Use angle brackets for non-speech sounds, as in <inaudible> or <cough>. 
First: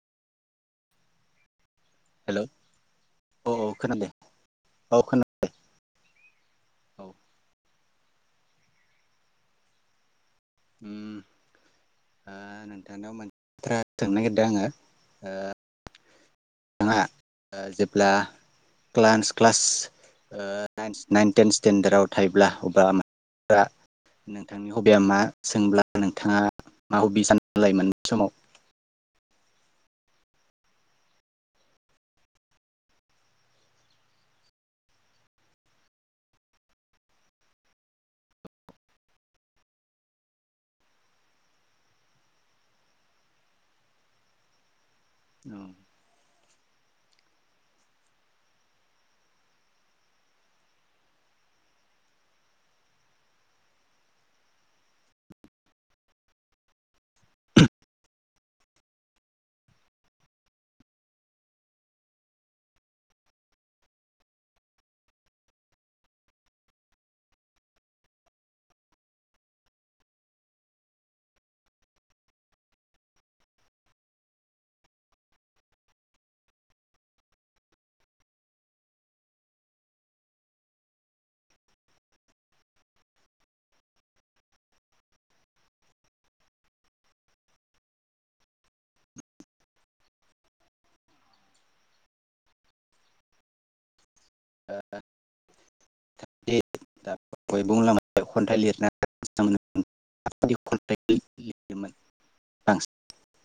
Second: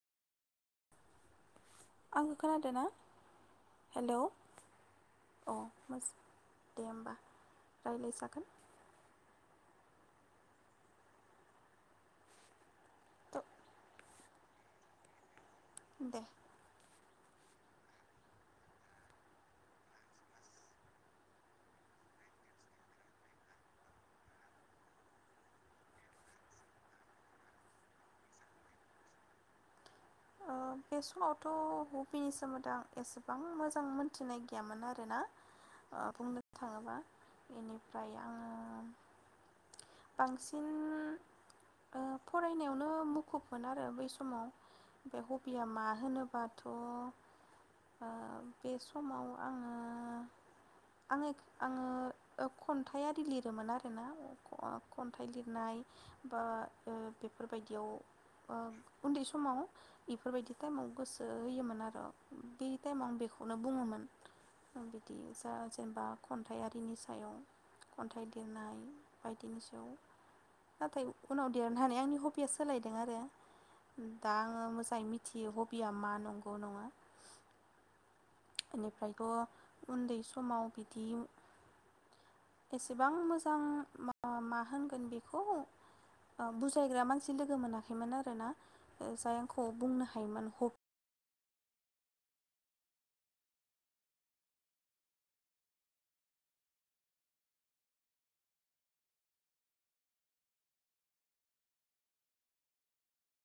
आंखौ हेलौ खोनादों ना औ औ खोनादों हेलौ औ खोनादों औ। <inaudible> दे औ होमबा। <inaudible> रायज्लाय जागोन। <inaudible> उम ओ <inaudible> थ' सोंनो नागिरदों आङो ओ दे <inaudible> जेब्ला <inaudible> क्लास नाइन टेन स्टेेनडार्डाव थायोब्ला <inaudible> अब्ला नोंथांनि हबिया मा सोंब्ला नोंथाङा मा हबि सानो। लाइमोन समाव? बे समावथ हबिनि सोमोन्दै आं एसेबां मोजां मोनथिनाय गैयामोन आरोना बुंनो थाङोबा बेनिफ्राय आङो बांसिन फरायनायावनो मुखुबमोन आरो बै समाव। हबिया मा होनोबा थ बे समाव आङो आङो आङो खन्थाइ आरि लिरोमोन आरोना खन्थाइ लिरनाय बा बेफोरबायदियाव उन्दै समाव। बेफोरबायदि टाइमाव गोसो होयोमोन आरो बे टाइमाव आं बेखौनो बुङोमोन बिदि जा जेनेबा खन्थाइ आरिनि सायाव खन्थाइ लिरनाय बायदिनि सायाव नाथाय उनाव देरनो हानाय आंनि हबिया सोलायदों आरो दा आं मोजाङै मिथियो हबिया मा नंगौ नङा। बेनिफ्रायथ उन्दै समाव बिदि एसेबां मोजां मा मा होनगोन बेखौ बुजायग्रा मानसि लोगो मोनाखैमोन आरोना जाय आंखौ बुंनो हायोमोन ह ओ ओ। <inaudible> <unintelligible>